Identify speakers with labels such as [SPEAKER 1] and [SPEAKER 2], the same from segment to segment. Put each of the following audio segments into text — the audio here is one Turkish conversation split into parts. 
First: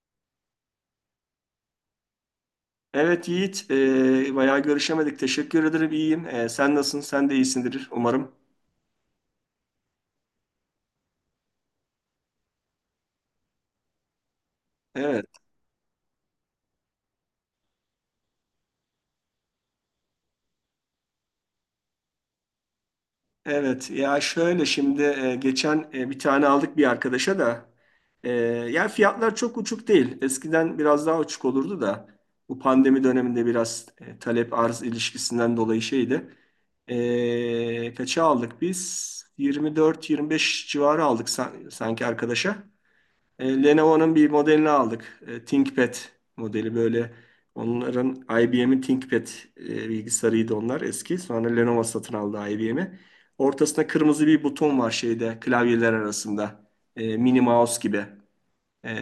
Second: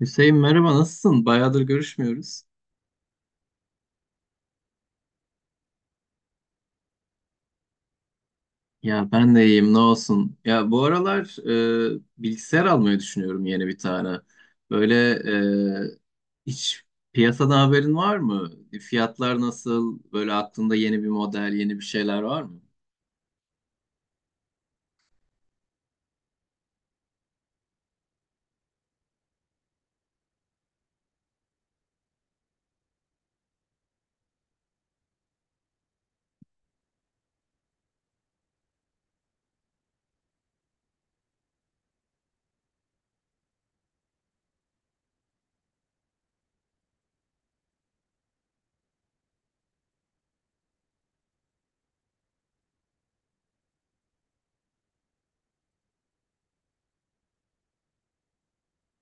[SPEAKER 1] Hüseyin merhaba nasılsın? Bayağıdır görüşmüyoruz.
[SPEAKER 2] Evet Yiğit, bayağı görüşemedik. Teşekkür ederim, iyiyim. Sen nasılsın? Sen de iyisindir umarım.
[SPEAKER 1] Ya ben de iyiyim ne olsun. Ya bu aralar bilgisayar almayı düşünüyorum yeni bir tane. Böyle
[SPEAKER 2] Evet,
[SPEAKER 1] hiç piyasadan haberin var mı? Fiyatlar nasıl? Böyle aklında yeni bir model, yeni bir şeyler var mı?
[SPEAKER 2] evet. Ya şöyle şimdi geçen bir tane aldık bir arkadaşa da. E, ya fiyatlar çok uçuk değil. Eskiden biraz daha uçuk olurdu da. Bu pandemi döneminde biraz talep arz ilişkisinden dolayı şeydi. Kaça aldık biz? 24-25 civarı aldık sanki arkadaşa. Lenovo'nun bir modelini aldık. ThinkPad modeli böyle. Onların IBM'in ThinkPad bilgisayarıydı onlar eski. Sonra Lenovo satın aldı IBM'i. Ortasında kırmızı bir buton var şeyde klavyeler arasında. Mini mouse gibi. E,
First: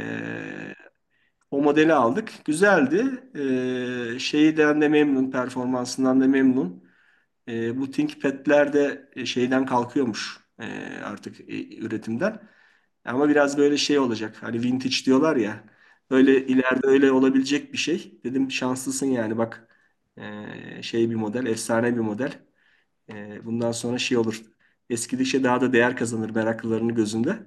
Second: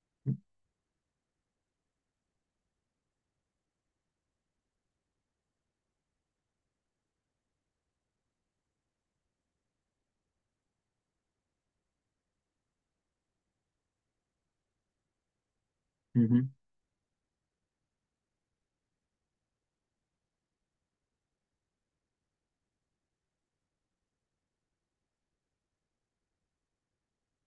[SPEAKER 2] o modeli aldık. Güzeldi. Şeyden de memnun, performansından da memnun. Bu ThinkPad'ler de şeyden kalkıyormuş artık üretimden. Ama biraz böyle şey olacak. Hani vintage diyorlar ya. Öyle ileride öyle olabilecek bir şey. Dedim şanslısın yani bak. Şey bir model, efsane bir model. Bundan sonra şey olur. Eskidikçe daha da değer kazanır meraklılarının gözünde.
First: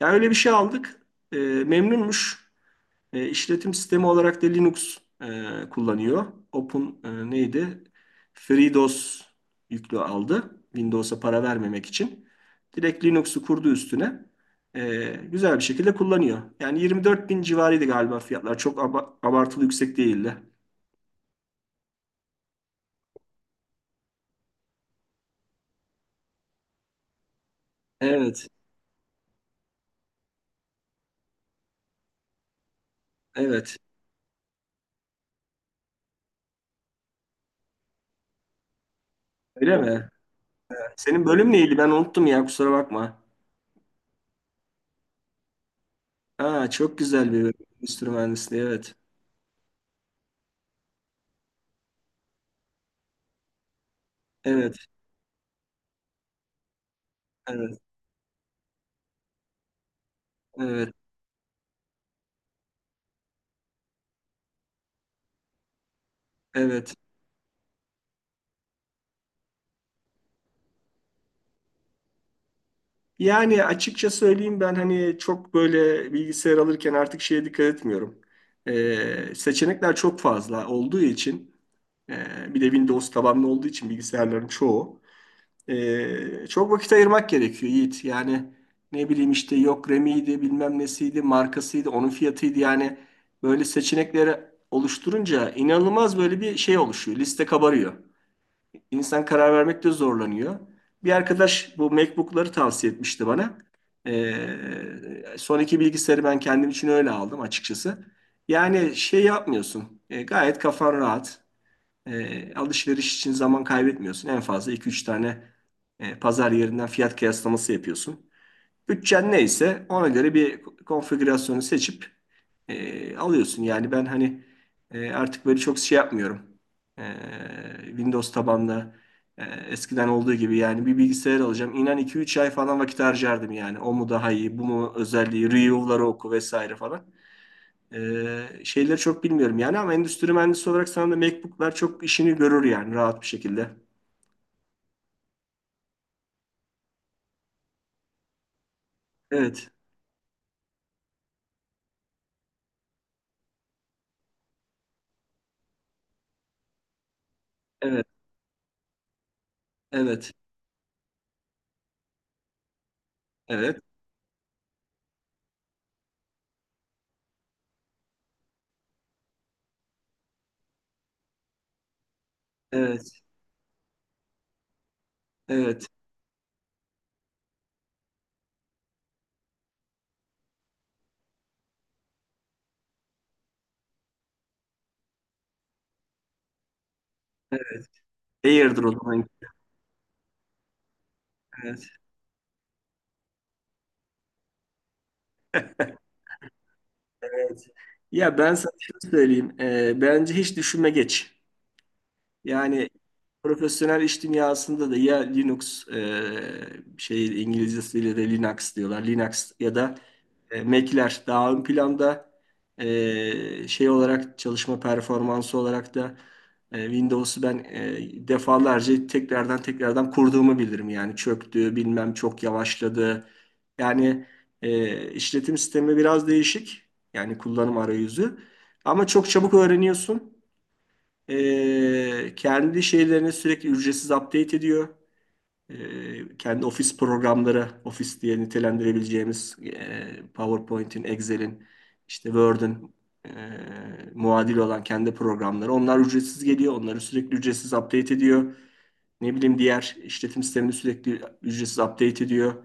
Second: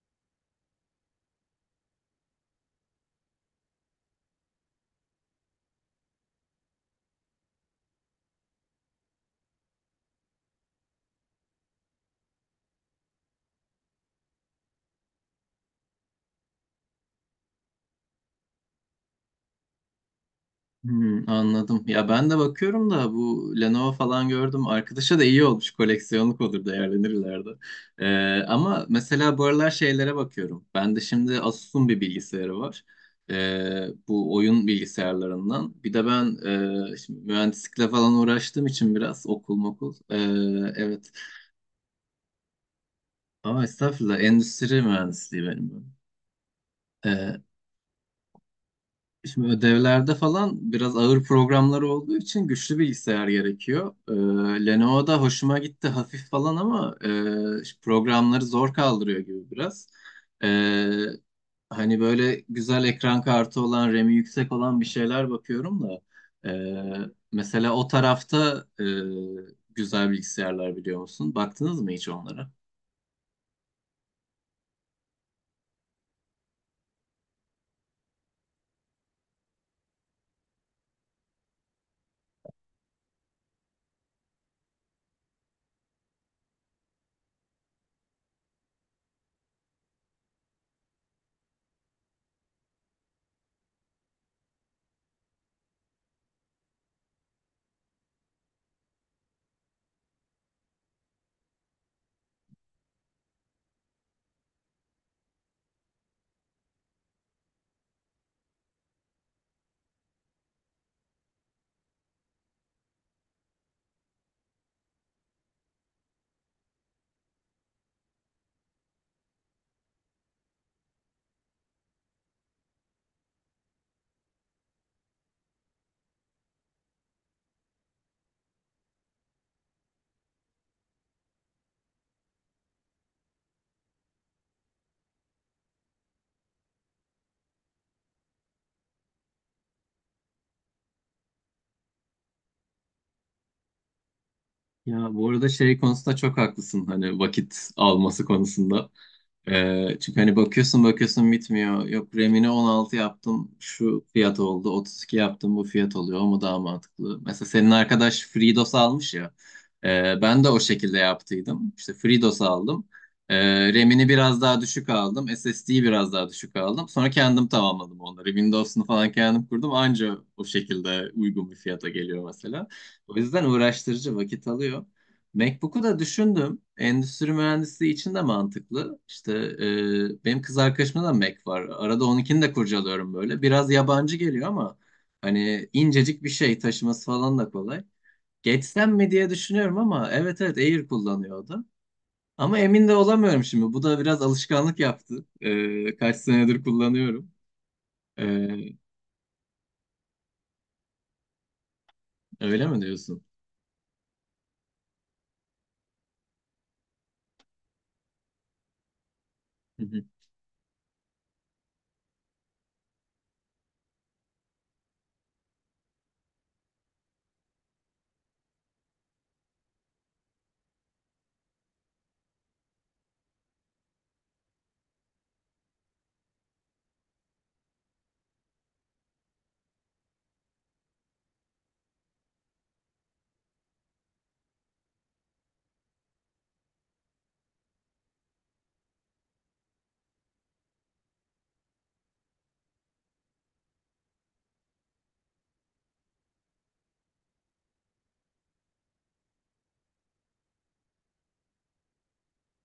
[SPEAKER 2] Ya öyle bir şey aldık. Memnunmuş. E, işletim sistemi olarak da Linux kullanıyor. Open neydi? FreeDOS yüklü aldı. Windows'a para vermemek için. Direkt Linux'u kurdu üstüne. Güzel bir şekilde kullanıyor. Yani 24 bin civarıydı galiba fiyatlar. Çok abartılı yüksek değildi.
[SPEAKER 1] Anladım. Ya ben de bakıyorum da bu Lenovo falan gördüm. Arkadaşa da iyi olmuş. Koleksiyonluk olur değerlenir ileride. Ee,
[SPEAKER 2] Evet,
[SPEAKER 1] ama mesela bu aralar şeylere bakıyorum. Ben de şimdi Asus'un bir bilgisayarı var.
[SPEAKER 2] evet.
[SPEAKER 1] Bu oyun bilgisayarlarından. Bir de ben şimdi mühendislikle falan uğraştığım için biraz okul
[SPEAKER 2] Öyle
[SPEAKER 1] mokul.
[SPEAKER 2] mi?
[SPEAKER 1] Evet.
[SPEAKER 2] Senin bölüm neydi? Ben unuttum ya kusura bakma.
[SPEAKER 1] Ama estağfurullah endüstri mühendisliği benim.
[SPEAKER 2] Aa, çok güzel bir bölüm. Endüstri mühendisliği, evet.
[SPEAKER 1] Şimdi ödevlerde falan biraz ağır programlar olduğu için güçlü bilgisayar gerekiyor.
[SPEAKER 2] Evet,
[SPEAKER 1] Lenovo'da hoşuma gitti hafif falan ama
[SPEAKER 2] evet,
[SPEAKER 1] programları zor kaldırıyor gibi biraz. Ee,
[SPEAKER 2] evet,
[SPEAKER 1] hani böyle güzel ekran kartı olan, RAM'i yüksek olan bir şeyler bakıyorum da. e,
[SPEAKER 2] evet.
[SPEAKER 1] mesela o tarafta güzel bilgisayarlar biliyor musun? Baktınız mı hiç onlara?
[SPEAKER 2] Yani açıkça söyleyeyim ben hani çok böyle bilgisayar alırken artık şeye dikkat etmiyorum. Seçenekler çok fazla olduğu için e, bir de Windows tabanlı olduğu için bilgisayarların çoğu çok vakit ayırmak gerekiyor Yiğit. Yani ne bileyim işte yok RAM'iydi bilmem nesiydi markasıydı onun fiyatıydı yani böyle seçenekleri oluşturunca inanılmaz böyle bir şey oluşuyor liste kabarıyor. İnsan karar vermekte zorlanıyor. Bir arkadaş bu MacBook'ları tavsiye etmişti bana. Ee, son iki bilgisayarı ben kendim için öyle aldım açıkçası. Yani şey yapmıyorsun. Gayet kafan rahat. Alışveriş için zaman kaybetmiyorsun. En fazla iki üç tane pazar yerinden fiyat kıyaslaması yapıyorsun. Bütçen neyse ona göre bir konfigürasyonu seçip alıyorsun. Yani ben hani artık böyle çok şey yapmıyorum. E, Windows tabanlı eskiden olduğu gibi yani bir bilgisayar alacağım. İnan iki üç ay falan vakit harcardım yani. O mu daha iyi, bu mu özelliği, review'ları oku vesaire falan. Şeyleri çok bilmiyorum yani ama endüstri mühendisi olarak sana da MacBook'lar çok işini görür yani rahat bir şekilde.
[SPEAKER 1] Ya bu arada şey konusunda çok haklısın hani vakit alması konusunda.
[SPEAKER 2] Evet,
[SPEAKER 1] Çünkü hani bakıyorsun bakıyorsun bitmiyor. Yok RAM'ini 16 yaptım şu fiyat oldu. 32 yaptım bu fiyat oluyor. O mu daha mantıklı? Mesela senin
[SPEAKER 2] evet,
[SPEAKER 1] arkadaş FreeDOS almış ya. Ee,
[SPEAKER 2] evet,
[SPEAKER 1] ben de o şekilde yaptıydım. İşte FreeDOS aldım.
[SPEAKER 2] evet,
[SPEAKER 1] RAM'ini biraz daha düşük aldım. SSD'yi biraz daha düşük aldım. Sonra kendim tamamladım onları. Windows'unu falan kendim kurdum. Anca o şekilde uygun bir fiyata geliyor mesela. O
[SPEAKER 2] evet,
[SPEAKER 1] yüzden uğraştırıcı vakit alıyor. MacBook'u
[SPEAKER 2] evet.
[SPEAKER 1] da düşündüm. Endüstri mühendisliği için de mantıklı. İşte benim kız arkadaşımda da Mac var. Arada onunkini de kurcalıyorum böyle. Biraz yabancı geliyor ama hani incecik bir şey taşıması falan da kolay.
[SPEAKER 2] Air'dır o
[SPEAKER 1] Geçsem mi
[SPEAKER 2] zaman.
[SPEAKER 1] diye düşünüyorum ama evet evet Air kullanıyordu.
[SPEAKER 2] Evet.
[SPEAKER 1] Ama emin de olamıyorum şimdi. Bu da biraz alışkanlık yaptı. Kaç senedir kullanıyorum.
[SPEAKER 2] Evet.
[SPEAKER 1] E,
[SPEAKER 2] Ya ben sana şunu söyleyeyim. Bence hiç düşünme geç.
[SPEAKER 1] öyle mi
[SPEAKER 2] Yani
[SPEAKER 1] diyorsun?
[SPEAKER 2] profesyonel iş dünyasında da ya Linux şey İngilizcesiyle de Linux diyorlar. Linux ya
[SPEAKER 1] Hı
[SPEAKER 2] da Mac'ler daha ön planda. Şey olarak çalışma performansı olarak da Windows'u ben defalarca tekrardan tekrardan kurduğumu bilirim. Yani çöktü, bilmem çok yavaşladı. Yani işletim sistemi biraz değişik. Yani kullanım arayüzü. Ama çok çabuk öğreniyorsun. Kendi şeylerini sürekli ücretsiz update ediyor kendi ofis programları, ofis diye nitelendirebileceğimiz PowerPoint'in, Excel'in, işte Word'ün e, muadili olan kendi programları. Onlar ücretsiz geliyor. Onları sürekli ücretsiz update ediyor. Ne bileyim diğer işletim sistemini sürekli ücretsiz update ediyor.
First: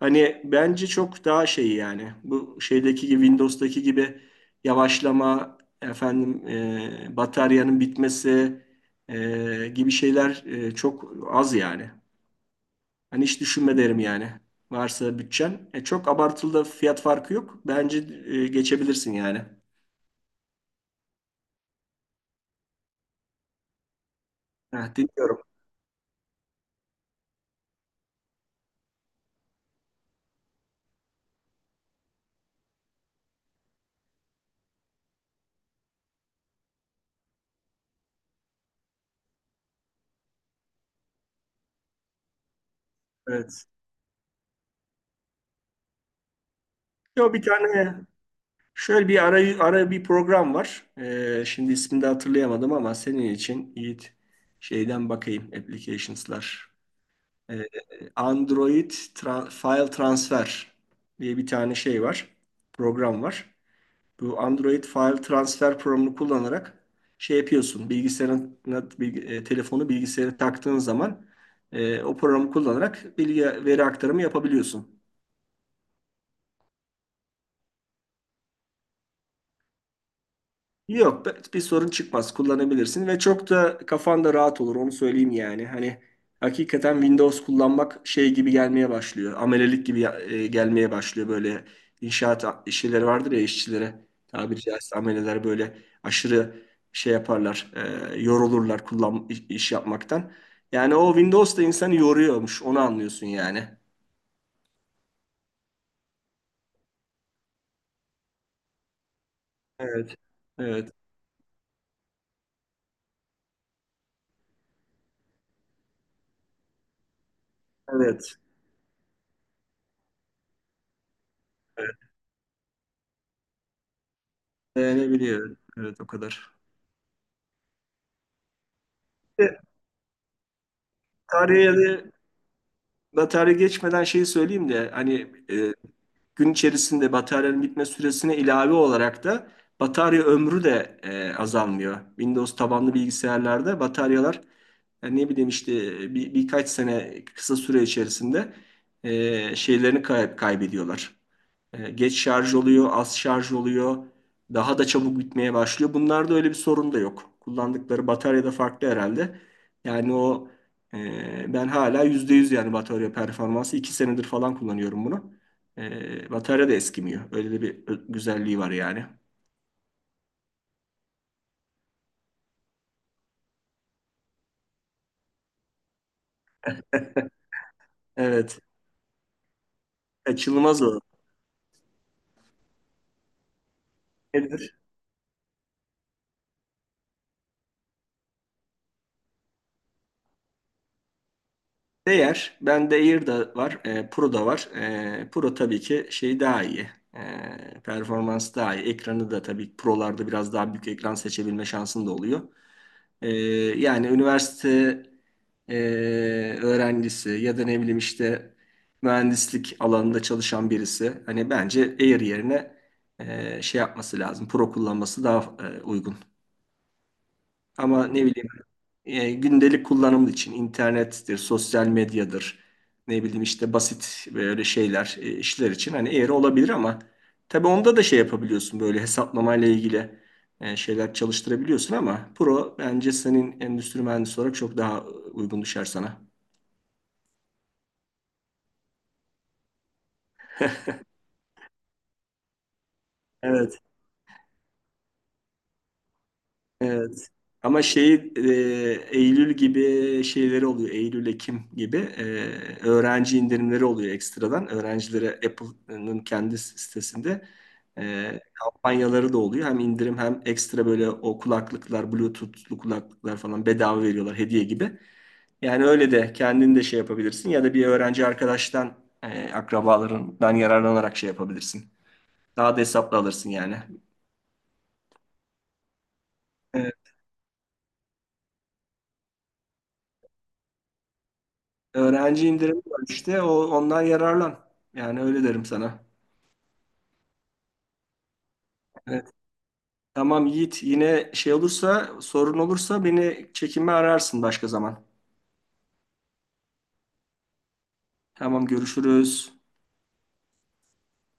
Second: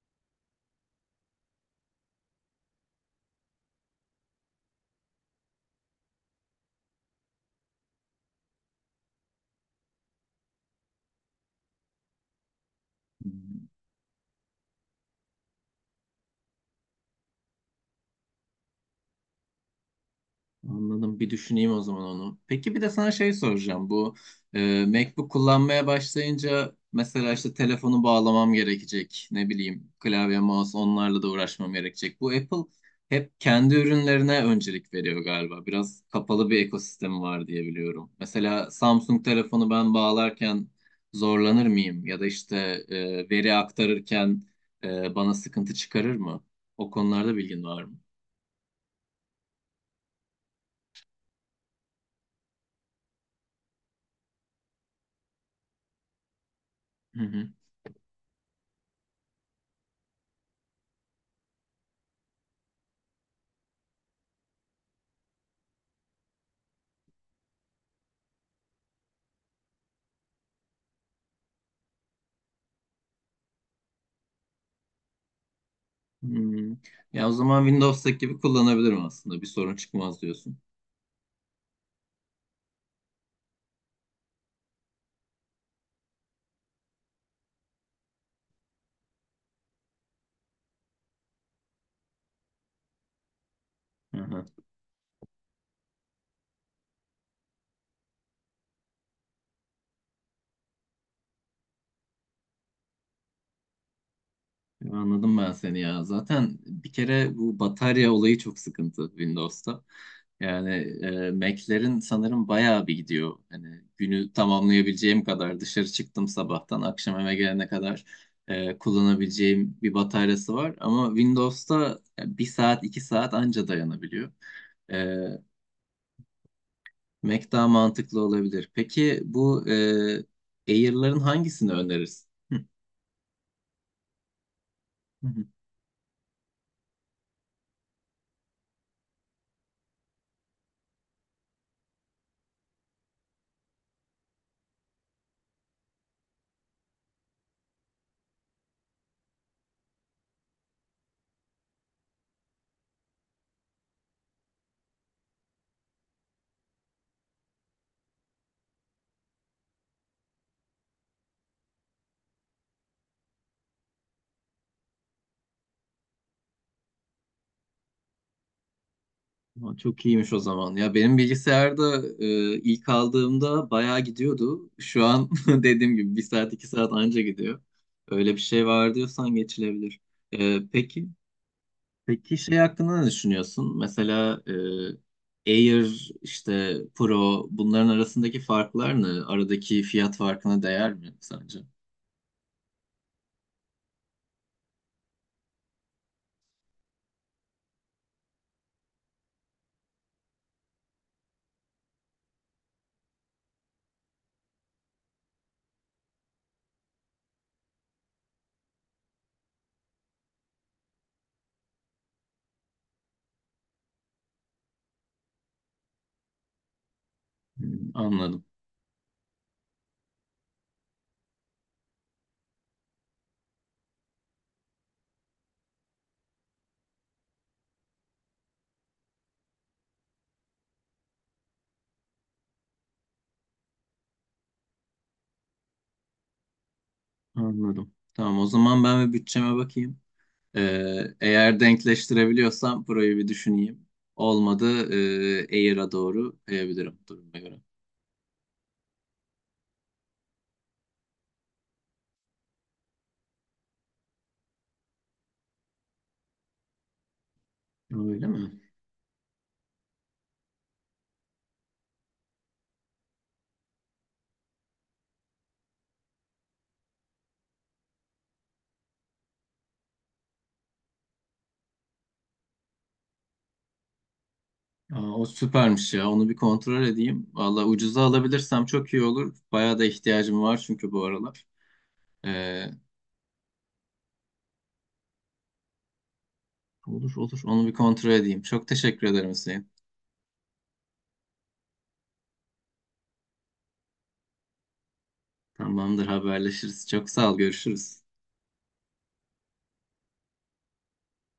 [SPEAKER 2] Hani bence çok daha şey yani bu şeydeki gibi Windows'daki gibi yavaşlama efendim bataryanın bitmesi gibi şeyler çok az yani. Hani
[SPEAKER 1] hı.
[SPEAKER 2] hiç düşünme derim yani. Varsa bütçen. Çok abartılı da fiyat farkı yok. Bence geçebilirsin yani.
[SPEAKER 1] Anladım. Bir düşüneyim o zaman onu. Peki bir de sana şey soracağım. Bu
[SPEAKER 2] Heh,
[SPEAKER 1] MacBook
[SPEAKER 2] dinliyorum.
[SPEAKER 1] kullanmaya başlayınca mesela işte telefonu bağlamam gerekecek. Ne bileyim klavye, mouse onlarla da uğraşmam gerekecek. Bu Apple hep kendi ürünlerine öncelik veriyor galiba. Biraz kapalı bir ekosistemi var diye biliyorum. Mesela Samsung telefonu ben bağlarken zorlanır mıyım? Ya da işte veri
[SPEAKER 2] Evet.
[SPEAKER 1] aktarırken bana sıkıntı çıkarır mı? O
[SPEAKER 2] Yo,
[SPEAKER 1] konularda
[SPEAKER 2] bir
[SPEAKER 1] bilgin var
[SPEAKER 2] tane
[SPEAKER 1] mı?
[SPEAKER 2] şöyle bir ara bir program var. Şimdi ismini de hatırlayamadım ama senin için Yiğit şeyden bakayım. Applications'lar. E, Android File Transfer diye bir tane şey var. Program var. Bu Android File Transfer programını kullanarak şey yapıyorsun. Bilgisayarına, telefonu bilgisayara taktığın zaman o programı kullanarak bilgi veri aktarımı yapabiliyorsun.
[SPEAKER 1] Hmm. Ya o zaman Windows'taki gibi kullanabilirim aslında. Bir sorun çıkmaz diyorsun.
[SPEAKER 2] Yok bir sorun çıkmaz kullanabilirsin ve çok da kafan da rahat olur onu söyleyeyim yani. Hani hakikaten Windows kullanmak şey gibi gelmeye başlıyor. Amelelik gibi gelmeye başlıyor böyle inşaat işçileri vardır ya işçilere
[SPEAKER 1] Aha.
[SPEAKER 2] tabiri caizse ameleler böyle aşırı şey yaparlar yorulurlar kullan iş yapmaktan. Yani o Windows da insanı yoruyormuş onu anlıyorsun yani.
[SPEAKER 1] Ya anladım ben seni ya. Zaten bir kere bu batarya olayı çok sıkıntı Windows'ta.
[SPEAKER 2] Evet.
[SPEAKER 1] Yani
[SPEAKER 2] Evet.
[SPEAKER 1] Mac'lerin sanırım bayağı bir gidiyor. Hani günü tamamlayabileceğim kadar dışarı çıktım sabahtan akşam eve gelene kadar
[SPEAKER 2] Evet.
[SPEAKER 1] kullanabileceğim bir bataryası var. Ama
[SPEAKER 2] Evet.
[SPEAKER 1] Windows'ta bir saat iki saat anca dayanabiliyor. E,
[SPEAKER 2] Dayanabiliyor. Evet o kadar.
[SPEAKER 1] Mac daha mantıklı olabilir. Peki
[SPEAKER 2] E,
[SPEAKER 1] bu Air'ların hangisini
[SPEAKER 2] Tarihe de
[SPEAKER 1] önerirsin? Hı,
[SPEAKER 2] batarya geçmeden şeyi söyleyeyim de
[SPEAKER 1] hı,
[SPEAKER 2] hani
[SPEAKER 1] hı.
[SPEAKER 2] gün içerisinde bataryanın bitme süresine ilave olarak da batarya ömrü de azalmıyor. Windows tabanlı bilgisayarlarda bataryalar yani ne bileyim işte bir, birkaç sene kısa süre içerisinde şeylerini kaybediyorlar. Geç şarj oluyor, az şarj oluyor, daha da çabuk bitmeye başlıyor. Bunlarda öyle bir sorun da yok. Kullandıkları batarya da farklı herhalde. Yani o ben hala %100 yani batarya performansı 2 senedir falan kullanıyorum bunu. Batarya da eskimiyor. Öyle de bir güzelliği var yani.
[SPEAKER 1] Aa, çok iyiymiş o zaman. Ya benim bilgisayarda ilk aldığımda bayağı gidiyordu. Şu an dediğim gibi bir saat iki saat anca gidiyor. Öyle bir
[SPEAKER 2] Evet.
[SPEAKER 1] şey var diyorsan geçilebilir. E,
[SPEAKER 2] Kaçınılmaz o.
[SPEAKER 1] peki peki şey hakkında ne düşünüyorsun? Mesela Air işte Pro bunların arasındaki farklar ne? Aradaki fiyat farkına değer mi sence?
[SPEAKER 2] Değer, bende Air da var, Pro da var. Pro tabii ki şey daha iyi, performans daha iyi. Ekranı da tabii Pro'larda biraz daha büyük ekran seçebilme şansın da oluyor. E, yani üniversite e, öğrencisi ya da ne bileyim işte mühendislik alanında çalışan birisi. Hani bence Air yerine şey yapması lazım, Pro kullanması daha uygun.
[SPEAKER 1] Hmm,
[SPEAKER 2] Ama ne
[SPEAKER 1] Anladım.
[SPEAKER 2] bileyim gündelik kullanım için internettir, sosyal medyadır, ne bileyim işte basit böyle şeyler, işler için hani eğri olabilir ama tabii onda da şey yapabiliyorsun böyle hesaplamayla ilgili şeyler çalıştırabiliyorsun ama Pro bence senin endüstri mühendisi olarak çok daha uygun düşer sana.
[SPEAKER 1] Anladım. Tamam o zaman ben bir bütçeme bakayım. Eğer denkleştirebiliyorsam burayı bir
[SPEAKER 2] Evet.
[SPEAKER 1] düşüneyim. Olmadı Air'a doğru kayabilirim
[SPEAKER 2] Evet.
[SPEAKER 1] duruma göre.
[SPEAKER 2] Ama şeyi Eylül gibi şeyleri oluyor. Eylül, Ekim gibi öğrenci indirimleri oluyor ekstradan. Öğrencilere Apple'ın kendi sitesinde
[SPEAKER 1] Öyle mi?
[SPEAKER 2] kampanyaları da oluyor. Hem indirim hem ekstra böyle o kulaklıklar, Bluetooth'lu kulaklıklar falan bedava veriyorlar hediye gibi. Yani öyle de kendin de şey yapabilirsin ya da bir öğrenci arkadaştan, akrabalarından yararlanarak şey yapabilirsin. Daha da hesaplı alırsın yani.
[SPEAKER 1] Aa, o süpermiş ya. Onu bir kontrol
[SPEAKER 2] E,
[SPEAKER 1] edeyim. Valla ucuza alabilirsem çok iyi olur. Bayağı da ihtiyacım var çünkü bu aralar.
[SPEAKER 2] Öğrenci
[SPEAKER 1] Ee,
[SPEAKER 2] indirimi var işte. Ondan yararlan. Yani öyle derim sana.
[SPEAKER 1] olur olur. Onu bir kontrol edeyim. Çok teşekkür ederim
[SPEAKER 2] Evet.
[SPEAKER 1] Hüseyin.
[SPEAKER 2] Tamam Yiğit. Yine şey olursa, sorun olursa beni çekinme ararsın başka zaman.
[SPEAKER 1] Tamamdır haberleşiriz. Çok sağ ol. Görüşürüz.
[SPEAKER 2] Tamam görüşürüz.